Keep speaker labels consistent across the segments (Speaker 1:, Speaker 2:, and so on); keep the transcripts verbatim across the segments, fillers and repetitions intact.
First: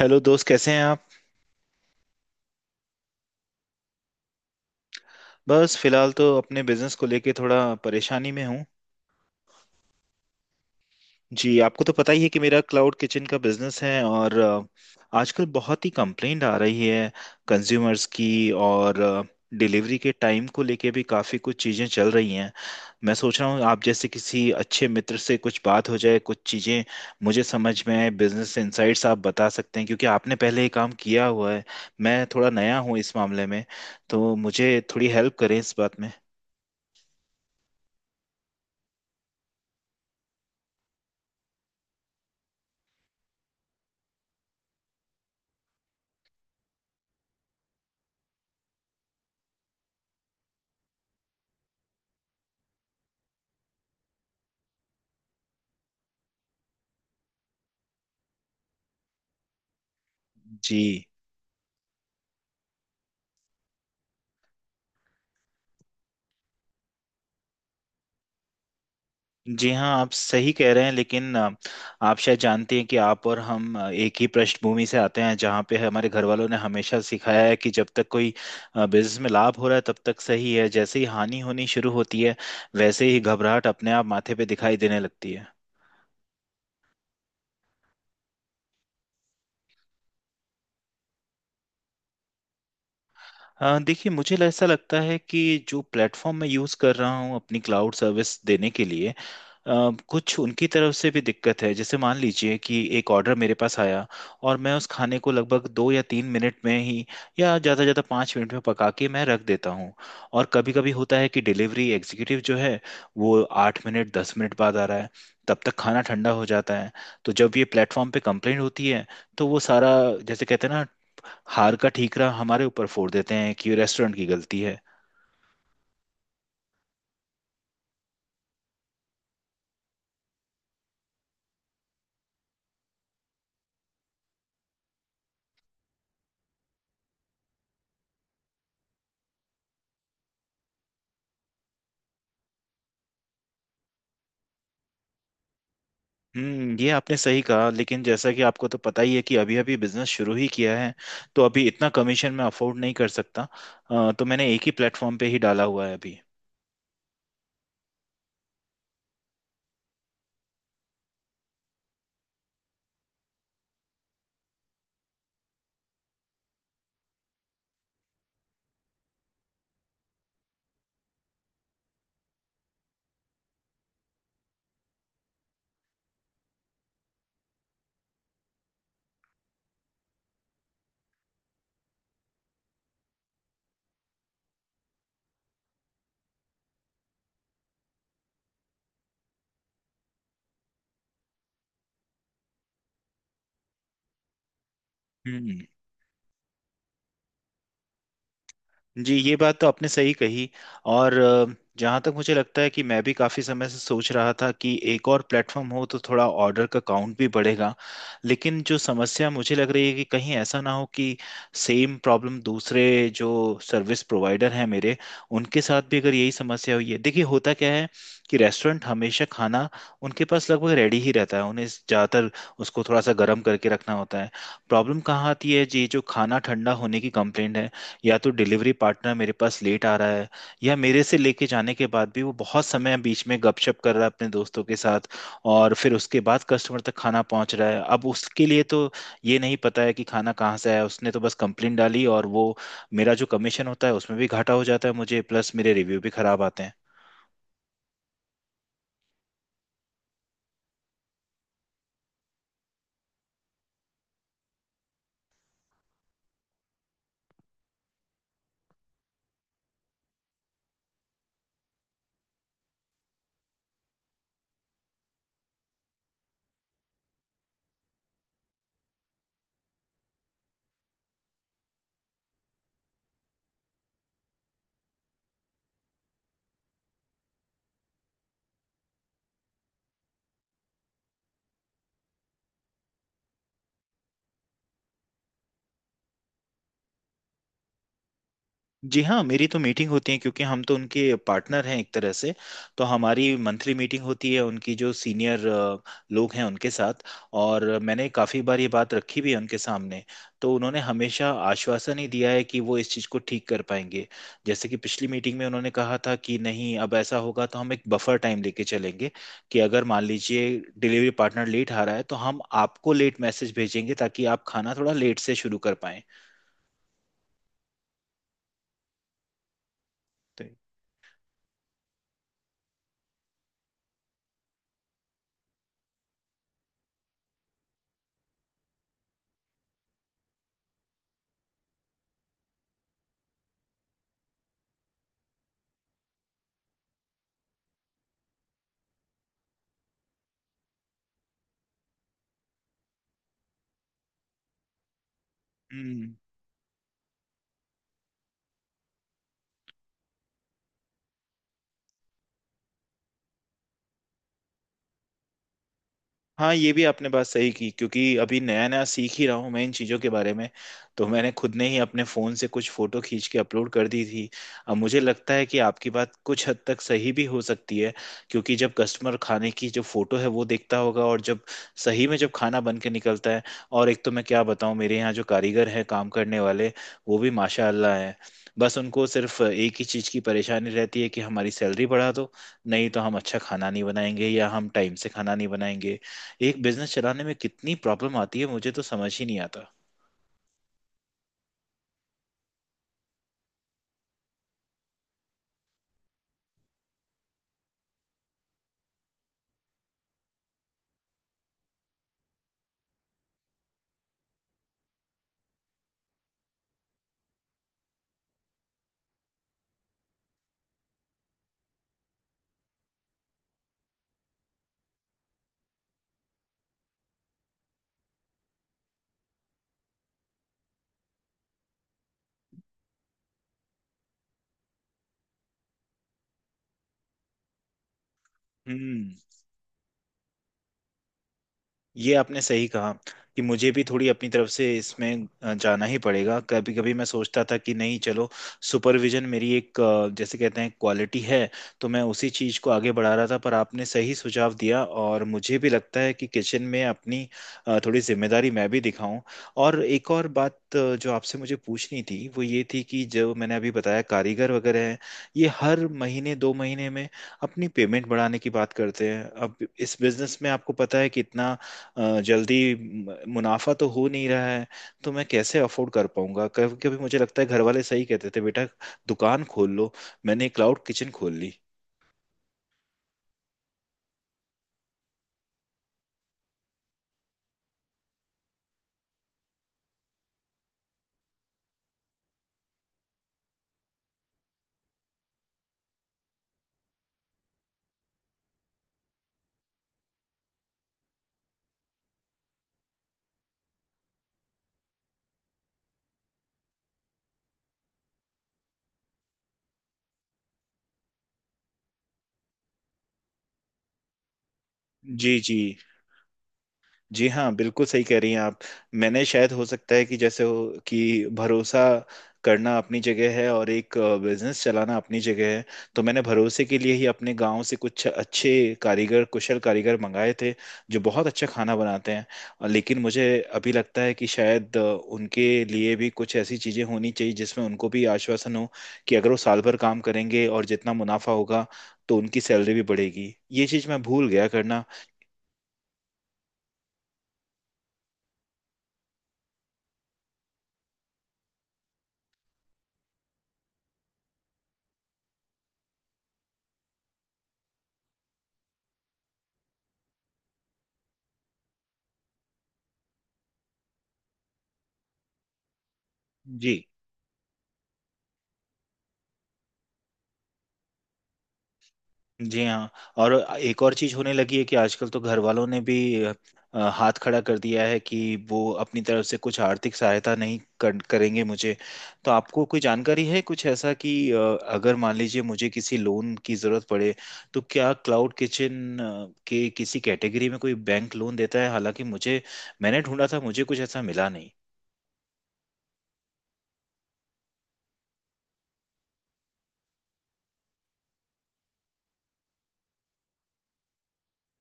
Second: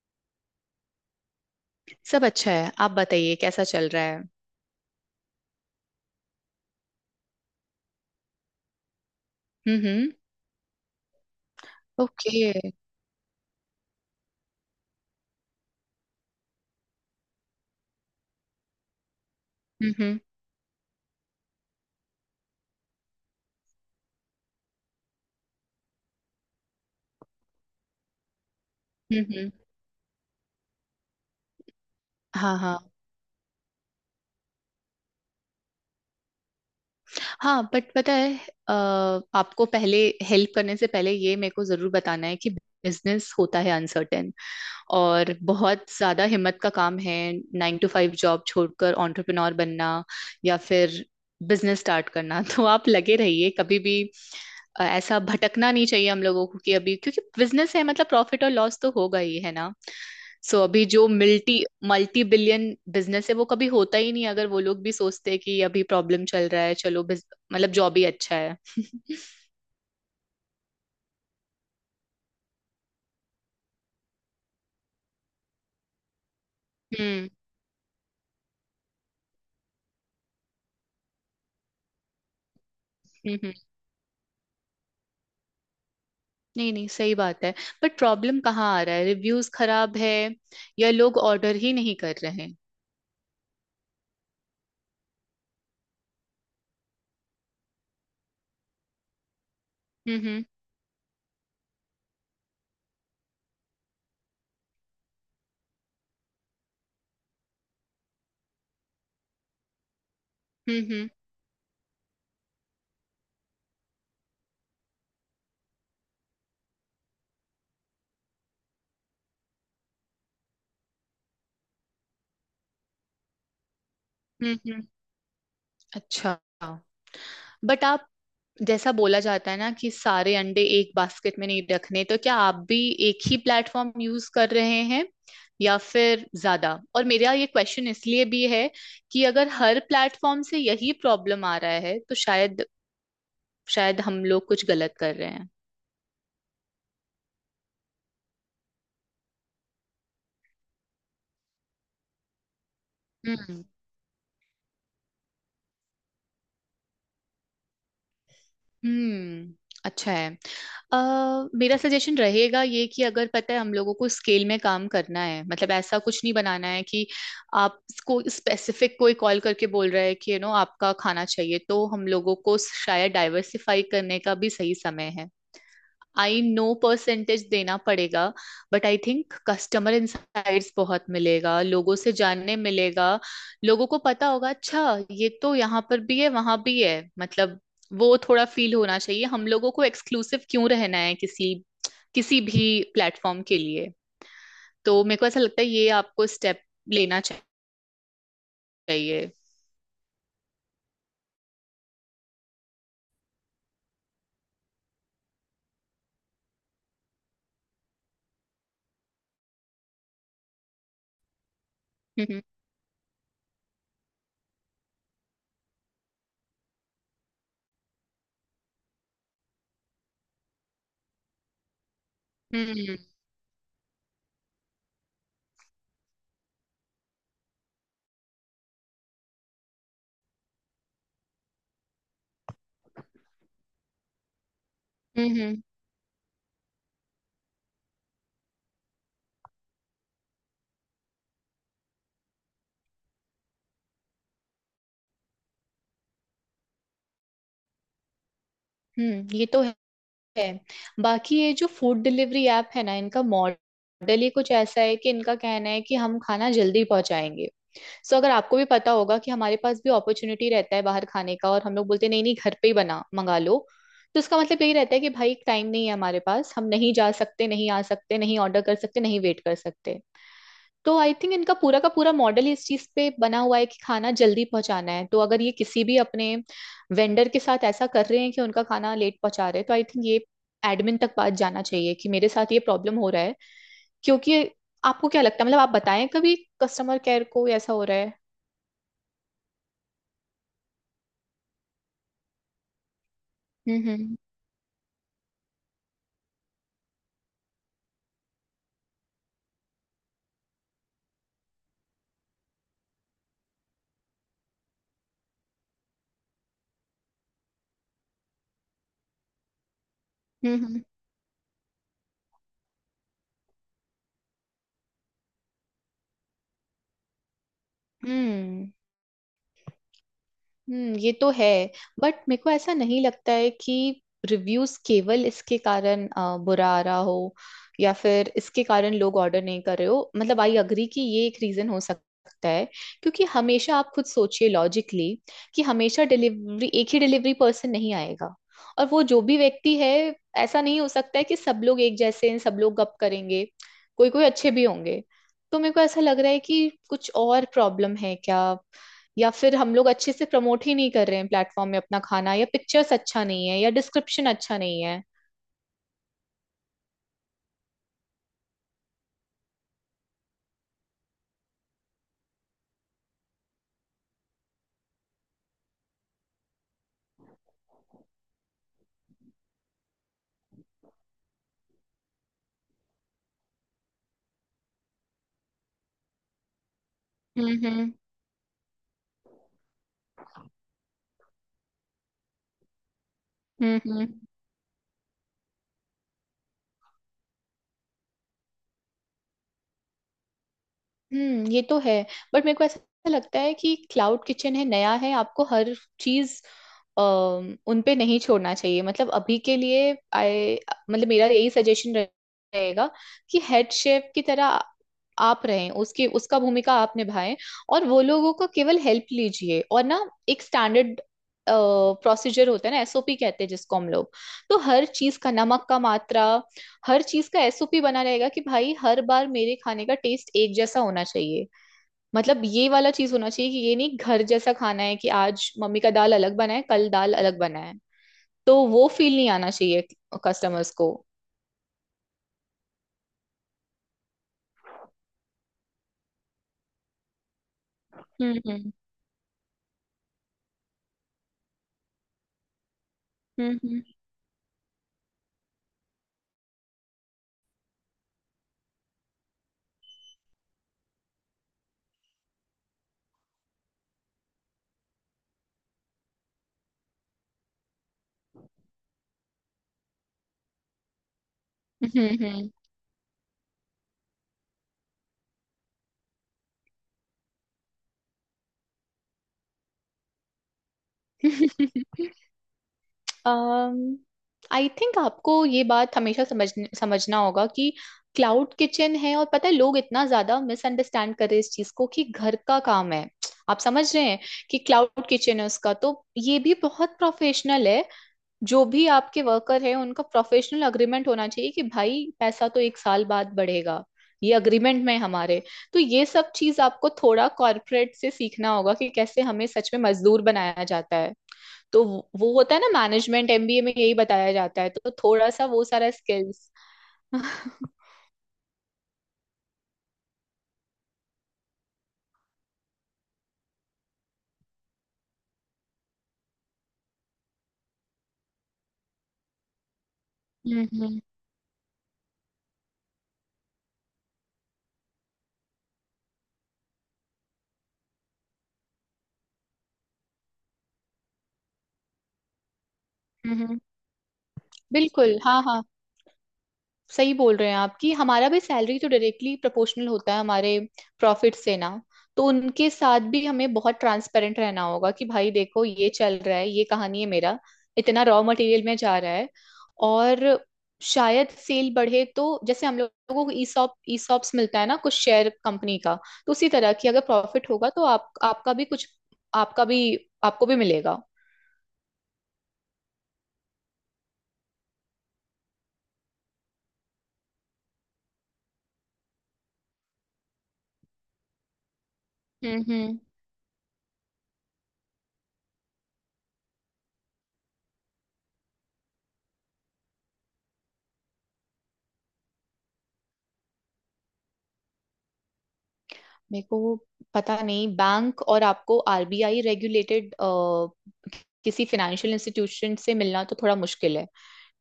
Speaker 1: Hello दोस्त, कैसे हैं आप।
Speaker 2: सब अच्छा है। आप बताइए कैसा चल रहा है।
Speaker 1: बस फिलहाल तो अपने बिजनेस को लेके थोड़ा परेशानी में हूँ।
Speaker 2: हम्म हम्म।
Speaker 1: जी, आपको तो पता ही है कि
Speaker 2: ओके।
Speaker 1: मेरा क्लाउड किचन का बिजनेस है, और अ, आजकल बहुत ही कंप्लेंट आ रही है कंज्यूमर्स की, और
Speaker 2: हम्म
Speaker 1: डिलीवरी के
Speaker 2: हम्म।
Speaker 1: टाइम को लेके भी काफ़ी कुछ चीज़ें चल रही हैं। मैं सोच रहा हूँ आप जैसे किसी अच्छे मित्र से कुछ बात हो जाए, कुछ चीज़ें मुझे समझ में आए। बिजनेस इनसाइट्स आप
Speaker 2: हम्म
Speaker 1: बता
Speaker 2: हम्म।
Speaker 1: सकते हैं क्योंकि आपने पहले ये काम किया हुआ है। मैं थोड़ा
Speaker 2: हाँ
Speaker 1: नया
Speaker 2: हाँ।
Speaker 1: हूँ इस मामले में, तो मुझे थोड़ी हेल्प करें इस बात में।
Speaker 2: हाँ बट पता है। अ, आपको पहले हेल्प करने से पहले ये मेरे को जरूर बताना है कि बिजनेस होता है अनसर्टेन और बहुत ज्यादा हिम्मत का काम है। नाइन टू फाइव जॉब छोड़कर एंटरप्रेन्योर बनना, या फिर बिजनेस स्टार्ट करना। तो आप लगे रहिए कभी भी। अ, ऐसा भटकना नहीं चाहिए हम लोगों को कि अभी क्योंकि बिजनेस है मतलब प्रॉफिट और लॉस तो होगा ही है ना। सो अभी
Speaker 1: जी।
Speaker 2: जो मल्टी मल्टी बिलियन बिजनेस है वो कभी होता ही नहीं, अगर वो लोग भी सोचते हैं कि अभी प्रॉब्लम चल रहा है, चलो बिज- मतलब जॉब ही अच्छा है।
Speaker 1: जी हाँ, आप सही कह रहे हैं, लेकिन अ, आप शायद जानते हैं कि आप और हम अ, एक ही पृष्ठभूमि से आते हैं, जहाँ पे हमारे घर वालों ने हमेशा
Speaker 2: हम्म
Speaker 1: सिखाया है कि जब तक कोई बिजनेस में लाभ हो रहा है तब तक सही है, जैसे ही हानि होनी शुरू होती है वैसे ही
Speaker 2: हम्म। हम्म,
Speaker 1: घबराहट अपने आप माथे पे दिखाई देने लगती है।
Speaker 2: नहीं नहीं, सही बात है। बट प्रॉब्लम कहाँ आ रहा है, रिव्यूज खराब है या लोग ऑर्डर ही नहीं कर रहे हैं।
Speaker 1: अ, देखिए, मुझे ल- ऐसा लगता है कि जो प्लेटफॉर्म मैं यूज़ कर रहा हूँ अपनी क्लाउड सर्विस देने के लिए, अ,
Speaker 2: हम्म
Speaker 1: कुछ
Speaker 2: हम्म।
Speaker 1: उनकी तरफ से भी दिक्कत है। जैसे मान लीजिए कि एक ऑर्डर मेरे पास आया, और मैं उस खाने को लगभग दो या तीन मिनट में ही या ज़्यादा से ज़्यादा पाँच मिनट में पका के मैं रख देता हूँ। और कभी
Speaker 2: हम्म
Speaker 1: कभी
Speaker 2: हम्म।
Speaker 1: होता है कि डिलीवरी एग्जीक्यूटिव जो है, वो आठ मिनट दस मिनट बाद आ रहा है, तब तक खाना ठंडा हो जाता है। तो जब ये प्लेटफॉर्म पे कंप्लेंट होती है, तो वो सारा, जैसे कहते हैं ना, हार का ठीकरा हमारे ऊपर फोड़ देते हैं कि रेस्टोरेंट की
Speaker 2: हम्म
Speaker 1: गलती है।
Speaker 2: हम्म, अच्छा। बट आप, जैसा बोला जाता है ना कि सारे अंडे एक बास्केट में नहीं रखने, तो क्या आप भी एक ही प्लेटफॉर्म यूज कर रहे हैं या फिर ज्यादा? और मेरा ये क्वेश्चन इसलिए भी है कि अगर हर प्लेटफॉर्म से यही प्रॉब्लम आ रहा है तो शायद शायद हम लोग कुछ गलत कर रहे
Speaker 1: हम्म, ये आपने सही कहा, लेकिन जैसा कि आपको तो पता ही है कि अभी अभी बिजनेस शुरू ही किया है, तो अभी इतना कमीशन मैं अफोर्ड नहीं कर सकता।
Speaker 2: हैं।
Speaker 1: अ, तो मैंने एक ही प्लेटफॉर्म पे ही डाला हुआ है अभी।
Speaker 2: हम्म। अच्छा है। अ, मेरा सजेशन रहेगा ये कि अगर पता है हम लोगों को स्केल में काम करना है, मतलब ऐसा कुछ नहीं बनाना है कि आप, कोई स्पेसिफिक कोई कॉल करके बोल रहा है कि यू नो आपका खाना चाहिए, तो हम लोगों को शायद डाइवर्सिफाई करने का भी सही समय है। आई नो परसेंटेज देना पड़ेगा, but I think customer insights बहुत मिलेगा, लोगों से जानने मिलेगा, लोगों को पता होगा अच्छा ये तो यहाँ पर भी है वहां भी है, मतलब वो थोड़ा फील होना चाहिए हम लोगों को। एक्सक्लूसिव क्यों रहना है किसी किसी भी प्लेटफॉर्म के लिए। तो मेरे को ऐसा
Speaker 1: हम्म।
Speaker 2: लगता है ये आपको स्टेप लेना
Speaker 1: जी,
Speaker 2: चाहिए।
Speaker 1: ये बात तो आपने सही कही। और अ, जहाँ तक मुझे लगता है कि मैं भी काफ़ी समय से सोच रहा था कि एक और प्लेटफॉर्म हो तो थोड़ा ऑर्डर का काउंट भी बढ़ेगा, लेकिन जो समस्या मुझे लग रही है कि कहीं ऐसा ना हो कि सेम प्रॉब्लम
Speaker 2: हम्म
Speaker 1: दूसरे जो सर्विस प्रोवाइडर हैं मेरे, उनके साथ भी अगर यही समस्या हुई है। देखिए, होता क्या है कि रेस्टोरेंट हमेशा खाना, उनके पास लगभग रेडी ही रहता है, उन्हें ज़्यादातर
Speaker 2: हम्म।
Speaker 1: उसको
Speaker 2: हम्म
Speaker 1: थोड़ा सा गर्म करके रखना होता है। प्रॉब्लम कहाँ आती है जी, जो खाना ठंडा होने की कंप्लेंट है, या तो डिलीवरी पार्टनर मेरे पास लेट आ रहा है, या मेरे से लेके जाने के बाद भी वो बहुत समय बीच में गपशप कर रहा है अपने दोस्तों के साथ,
Speaker 2: हम्म। हम्म,
Speaker 1: और फिर उसके बाद कस्टमर तक खाना पहुंच रहा है। अब उसके लिए तो ये नहीं पता है कि खाना कहाँ से आया, उसने तो बस कंप्लेन डाली, और वो मेरा जो कमीशन होता है उसमें भी घाटा हो जाता है मुझे, प्लस मेरे रिव्यू भी खराब आते हैं।
Speaker 2: हम्म, ये तो है। बाकी ये जो फूड डिलीवरी ऐप है ना, इनका मॉडल ही कुछ ऐसा है कि इनका कहना है कि हम खाना जल्दी पहुंचाएंगे। सो अगर आपको भी पता होगा कि हमारे पास भी अपॉर्चुनिटी रहता है बाहर खाने का और हम लोग बोलते हैं, नहीं नहीं, घर पे ही बना मंगा लो। तो इसका मतलब यही रहता है कि भाई टाइम नहीं है हमारे पास, हम नहीं जा सकते, नहीं आ सकते, नहीं ऑर्डर कर सकते, नहीं वेट कर सकते। तो आई थिंक इनका पूरा का पूरा मॉडल ही इस चीज पे बना हुआ है कि खाना जल्दी पहुंचाना है, तो अगर ये किसी भी अपने वेंडर के साथ ऐसा कर रहे हैं कि उनका खाना लेट पहुंचा रहे हैं, तो आई थिंक ये एडमिन तक बात जाना चाहिए कि मेरे साथ ये प्रॉब्लम हो रहा है। क्योंकि आपको क्या लगता है, मतलब आप बताएं, कभी कस्टमर केयर को ऐसा हो रहा है?
Speaker 1: जी हाँ, मेरी तो मीटिंग होती है क्योंकि हम तो उनके पार्टनर हैं एक तरह से, तो हमारी मंथली
Speaker 2: हम्म
Speaker 1: मीटिंग
Speaker 2: हम्म।
Speaker 1: होती है उनकी जो सीनियर लोग हैं उनके साथ, और मैंने काफ़ी बार ये बात रखी भी है उनके सामने। तो उन्होंने हमेशा आश्वासन ही दिया है कि वो इस चीज़ को ठीक कर पाएंगे। जैसे कि पिछली मीटिंग में उन्होंने कहा था कि नहीं, अब ऐसा होगा तो हम एक बफर टाइम लेके चलेंगे कि अगर मान लीजिए
Speaker 2: हम्म हम्म।
Speaker 1: डिलीवरी पार्टनर लेट आ रहा है तो हम आपको लेट मैसेज भेजेंगे, ताकि आप खाना थोड़ा लेट से शुरू कर पाएं।
Speaker 2: हम्म।
Speaker 1: तो
Speaker 2: हम्म, ये तो है। बट मेरे को ऐसा नहीं लगता है कि रिव्यूज केवल इसके कारण अ, बुरा आ रहा हो, या फिर इसके कारण लोग ऑर्डर नहीं कर रहे हो। मतलब आई अग्री कि ये एक रीजन हो सकता है, क्योंकि हमेशा आप खुद सोचिए लॉजिकली कि हमेशा डिलीवरी एक ही डिलीवरी पर्सन नहीं आएगा। और वो जो भी व्यक्ति है, ऐसा नहीं हो सकता है कि सब लोग एक जैसे हैं, सब लोग गप करेंगे, कोई कोई अच्छे भी होंगे। तो मेरे को ऐसा
Speaker 1: हम्म,
Speaker 2: लग रहा है कि कुछ और प्रॉब्लम है क्या, या फिर हम लोग अच्छे से प्रमोट ही नहीं कर रहे हैं प्लेटफॉर्म में अपना खाना, या पिक्चर्स अच्छा नहीं है, या डिस्क्रिप्शन अच्छा नहीं है।
Speaker 1: हाँ, ये भी आपने बात सही की, क्योंकि अभी नया नया सीख ही रहा हूँ मैं इन चीज़ों के बारे में, तो मैंने खुद ने ही अपने फ़ोन से कुछ फ़ोटो खींच के अपलोड कर दी थी। अब मुझे लगता है कि आपकी बात कुछ हद तक सही भी हो सकती है, क्योंकि जब कस्टमर खाने की जो फ़ोटो है वो देखता होगा, और जब सही में जब खाना बन के निकलता है। और एक तो मैं क्या बताऊँ, मेरे यहाँ जो कारीगर हैं काम करने वाले, वो भी
Speaker 2: हम्म हम्म।
Speaker 1: माशाल्लाह हैं। बस उनको सिर्फ एक ही चीज़ की परेशानी रहती है कि हमारी सैलरी बढ़ा दो, नहीं तो हम अच्छा खाना
Speaker 2: हम्म
Speaker 1: नहीं
Speaker 2: हम्म।
Speaker 1: बनाएंगे या हम टाइम से खाना नहीं बनाएंगे। एक बिजनेस चलाने में कितनी प्रॉब्लम आती है, मुझे तो समझ ही नहीं आता।
Speaker 2: हम्म, ये तो है। बट मेरे को ऐसा लगता है कि क्लाउड किचन है, नया है, आपको हर चीज अम, उन पे नहीं छोड़ना चाहिए, मतलब अभी के लिए आई, मतलब मेरा यही सजेशन रहेगा कि हेड शेफ की तरह आप रहें, उसकी उसका भूमिका आप निभाएं, और वो लोगों का केवल हेल्प लीजिए। और ना, एक स्टैंडर्ड प्रोसीजर होता है ना, एसओपी कहते हैं जिसको हम लोग, तो हर चीज का नमक का मात्रा, हर चीज का एसओपी बना रहेगा कि भाई हर बार मेरे खाने का टेस्ट एक जैसा होना चाहिए। मतलब ये वाला चीज होना चाहिए कि ये नहीं घर जैसा खाना है कि आज मम्मी का दाल अलग बना है, कल दाल अलग बना है। तो वो
Speaker 1: हम्म,
Speaker 2: फील नहीं आना चाहिए कस्टमर्स को।
Speaker 1: ये आपने सही कहा कि मुझे भी थोड़ी अपनी तरफ से इसमें अ, जाना ही पड़ेगा। कभी कभी मैं सोचता था कि नहीं, चलो,
Speaker 2: हम्म हम्म।
Speaker 1: सुपरविजन मेरी एक अ, जैसे कहते हैं क्वालिटी है, तो मैं उसी चीज़ को आगे बढ़ा रहा था, पर
Speaker 2: हम्म
Speaker 1: आपने सही सुझाव दिया और मुझे भी लगता है कि किचन में अपनी अ, थोड़ी जिम्मेदारी मैं भी दिखाऊं। और एक और बात अ, जो आपसे मुझे पूछनी थी वो ये थी कि जो मैंने अभी बताया कारीगर वगैरह हैं, ये हर महीने दो महीने में अपनी पेमेंट बढ़ाने की बात करते हैं। अब इस बिजनेस में आपको पता है कितना
Speaker 2: हम्म।
Speaker 1: अ,
Speaker 2: हम्म
Speaker 1: जल्दी म- मुनाफा तो हो नहीं रहा है, तो मैं कैसे अफोर्ड कर पाऊंगा। कभी कभी मुझे लगता है घर वाले सही कहते थे, बेटा दुकान खोल लो, मैंने क्लाउड किचन खोल ली।
Speaker 2: हम्म। आई थिंक आपको ये बात हमेशा समझने समझना होगा कि क्लाउड किचन है, और पता है लोग इतना ज्यादा मिसअंडरस्टैंड कर रहे हैं इस चीज को कि घर का काम है। आप समझ रहे हैं कि क्लाउड किचन है, उसका तो ये भी बहुत प्रोफेशनल है। जो भी आपके वर्कर है उनका प्रोफेशनल अग्रीमेंट होना चाहिए कि भाई पैसा तो एक साल बाद बढ़ेगा, ये अग्रीमेंट में है हमारे। तो ये सब चीज आपको थोड़ा कॉर्पोरेट से सीखना होगा कि कैसे हमें सच में मजदूर बनाया जाता है। तो वो वो होता है ना मैनेजमेंट एमबीए में यही बताया जाता है, तो थोड़ा
Speaker 1: जी।
Speaker 2: सा
Speaker 1: जी।
Speaker 2: वो सारा स्किल्स।
Speaker 1: जी हाँ,
Speaker 2: हम्म।
Speaker 1: बिल्कुल सही कह रही हैं आप। मैंने शायद, हो सकता है कि जैसे हो कि भरोसा करना अपनी जगह है और एक बिजनेस चलाना अपनी जगह है। तो मैंने भरोसे के लिए ही अपने गांव से कुछ अच्छे कारीगर, कुशल कारीगर मंगाए थे जो
Speaker 2: हम्म
Speaker 1: बहुत अच्छा खाना बनाते हैं। और लेकिन मुझे अभी लगता है कि शायद अ, उनके लिए भी कुछ ऐसी चीज़ें होनी चाहिए जिसमें उनको भी आश्वासन हो कि अगर वो साल भर काम करेंगे और जितना मुनाफा होगा तो उनकी सैलरी भी बढ़ेगी।
Speaker 2: हम्म।
Speaker 1: ये चीज़ मैं भूल गया करना।
Speaker 2: बिल्कुल, हाँ हाँ, सही बोल रहे हैं आप कि हमारा भी सैलरी तो डायरेक्टली प्रोपोर्शनल होता है हमारे प्रॉफिट से ना। तो उनके साथ भी हमें बहुत ट्रांसपेरेंट रहना होगा कि भाई देखो ये चल रहा है, ये कहानी है, मेरा इतना रॉ मटेरियल में जा रहा है। और शायद सेल बढ़े तो जैसे हम लोगों को ईसॉप ईसॉप्स मिलता है ना कुछ शेयर कंपनी का, तो उसी तरह
Speaker 1: जी।
Speaker 2: की अगर प्रॉफिट होगा तो आप आपका भी कुछ, आपका भी, आपको भी मिलेगा।
Speaker 1: जी हाँ। और एक और चीज होने लगी है कि आजकल तो घर वालों ने भी अ, हाथ खड़ा कर दिया है कि वो अपनी तरफ से कुछ आर्थिक सहायता नहीं कर, करेंगे मुझे। तो
Speaker 2: हम्म
Speaker 1: आपको कोई
Speaker 2: हम्म।
Speaker 1: जानकारी है कुछ ऐसा कि अ, अगर मान लीजिए मुझे किसी लोन की जरूरत पड़े, तो क्या क्लाउड किचन के किसी कैटेगरी में कोई बैंक लोन देता है। हालांकि मुझे, मैंने ढूंढा था, मुझे कुछ ऐसा मिला नहीं।
Speaker 2: मेरे को पता नहीं, बैंक और आपको आरबीआई रेगुलेटेड किसी फाइनेंशियल इंस्टीट्यूशन से मिलना तो थोड़ा मुश्किल है,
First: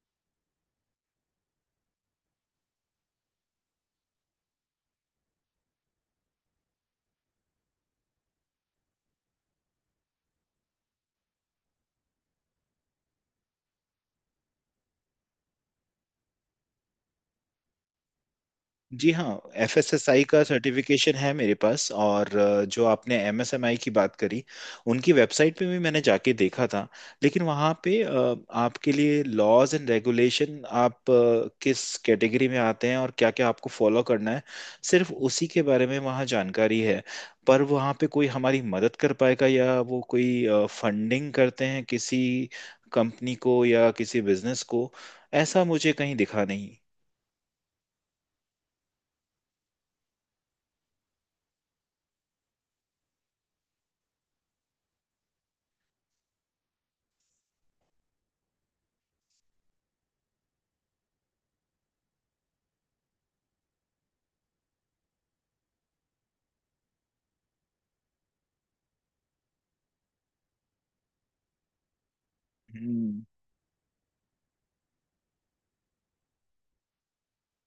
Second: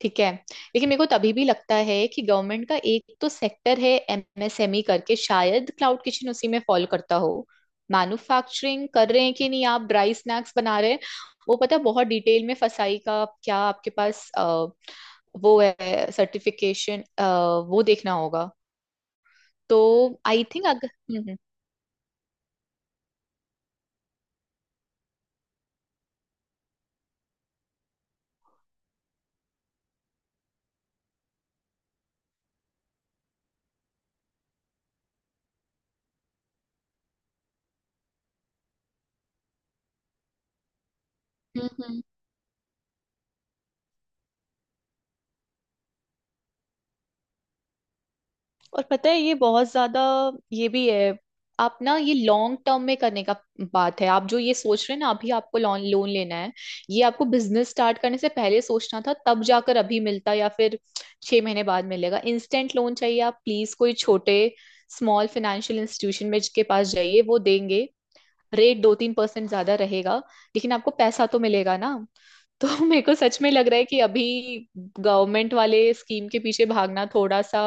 Speaker 2: ठीक है। लेकिन मेरे को तभी भी लगता है कि गवर्नमेंट का एक तो सेक्टर है एमएसएमई करके, शायद क्लाउड किचन उसी में फॉल करता हो। मैन्युफैक्चरिंग कर रहे हैं कि नहीं आप, ड्राई स्नैक्स बना रहे हैं वो, पता है बहुत डिटेल में। फसाई का क्या आपके पास अ, वो है सर्टिफिकेशन, वो देखना होगा।
Speaker 1: जी हाँ,
Speaker 2: तो
Speaker 1: एफ एस एस आई का
Speaker 2: आई थिंक अगर।
Speaker 1: सर्टिफिकेशन है
Speaker 2: हम्म
Speaker 1: मेरे पास, और अ, जो आपने एम एस एम ई की बात करी, उनकी वेबसाइट पे भी मैंने जाके देखा था, लेकिन वहाँ पे अ, आपके लिए लॉज एंड रेगुलेशन आप अ, किस कैटेगरी में आते हैं और क्या क्या आपको फॉलो करना है, सिर्फ उसी के बारे में वहाँ जानकारी है। पर वहाँ पे कोई हमारी मदद कर पाएगा या वो कोई फंडिंग करते हैं
Speaker 2: हम्म।
Speaker 1: किसी कंपनी को या किसी बिजनेस को, ऐसा मुझे कहीं दिखा नहीं।
Speaker 2: और पता है ये बहुत ज्यादा, ये भी है, आप ना ये लॉन्ग टर्म में करने का बात है, आप जो ये सोच रहे हैं ना अभी आपको लोन लोन लेना है, ये आपको बिजनेस स्टार्ट करने से पहले सोचना था, तब जाकर अभी मिलता, या फिर छह महीने बाद मिलेगा। इंस्टेंट लोन चाहिए आप प्लीज कोई छोटे स्मॉल फाइनेंशियल इंस्टीट्यूशन में के पास जाइए, वो देंगे। रेट दो तीन परसेंट ज्यादा रहेगा, लेकिन आपको पैसा तो मिलेगा ना। तो मेरे को
Speaker 1: हम्म।
Speaker 2: सच में लग रहा है कि अभी गवर्नमेंट वाले स्कीम के पीछे भागना थोड़ा सा,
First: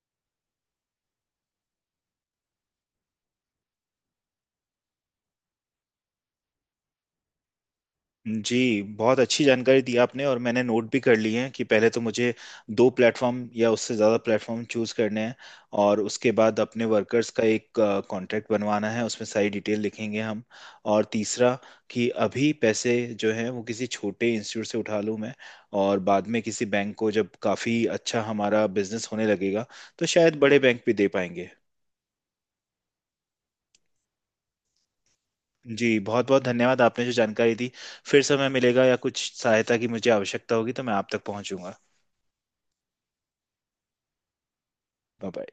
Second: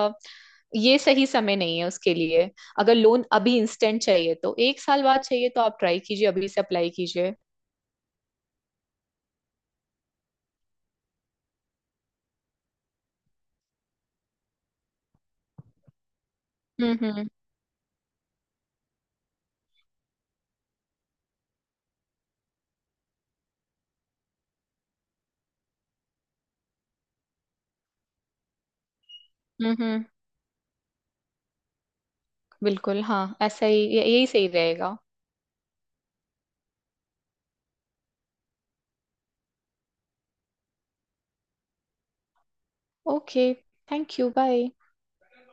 Speaker 2: ये सही समय नहीं है उसके लिए। अगर लोन अभी इंस्टेंट चाहिए तो, एक साल बाद चाहिए तो, आप ट्राई कीजिए, अभी से अप्लाई कीजिए।
Speaker 1: जी बहुत अच्छी जानकारी दी आपने, और मैंने नोट भी कर लिए हैं कि पहले तो मुझे दो प्लेटफॉर्म या उससे ज़्यादा प्लेटफॉर्म चूज करने हैं, और उसके बाद अपने
Speaker 2: हम्म हम्म।
Speaker 1: वर्कर्स का एक कॉन्ट्रैक्ट बनवाना है, उसमें सारी डिटेल लिखेंगे हम। और तीसरा, कि अभी पैसे जो हैं वो किसी छोटे इंस्टीट्यूट से उठा लूँ मैं, और बाद में किसी बैंक को, जब काफ़ी अच्छा हमारा बिजनेस होने लगेगा,
Speaker 2: हम्म हम्म।
Speaker 1: तो शायद बड़े बैंक भी दे पाएंगे।
Speaker 2: बिल्कुल हाँ, ऐसा ही ये- यही सही रहेगा।
Speaker 1: जी बहुत बहुत धन्यवाद, आपने जो जानकारी दी। फिर समय मिलेगा या कुछ सहायता की मुझे आवश्यकता होगी तो मैं आप तक पहुंचूंगा।
Speaker 2: Okay. Thank you. Bye.
Speaker 1: Bye bye.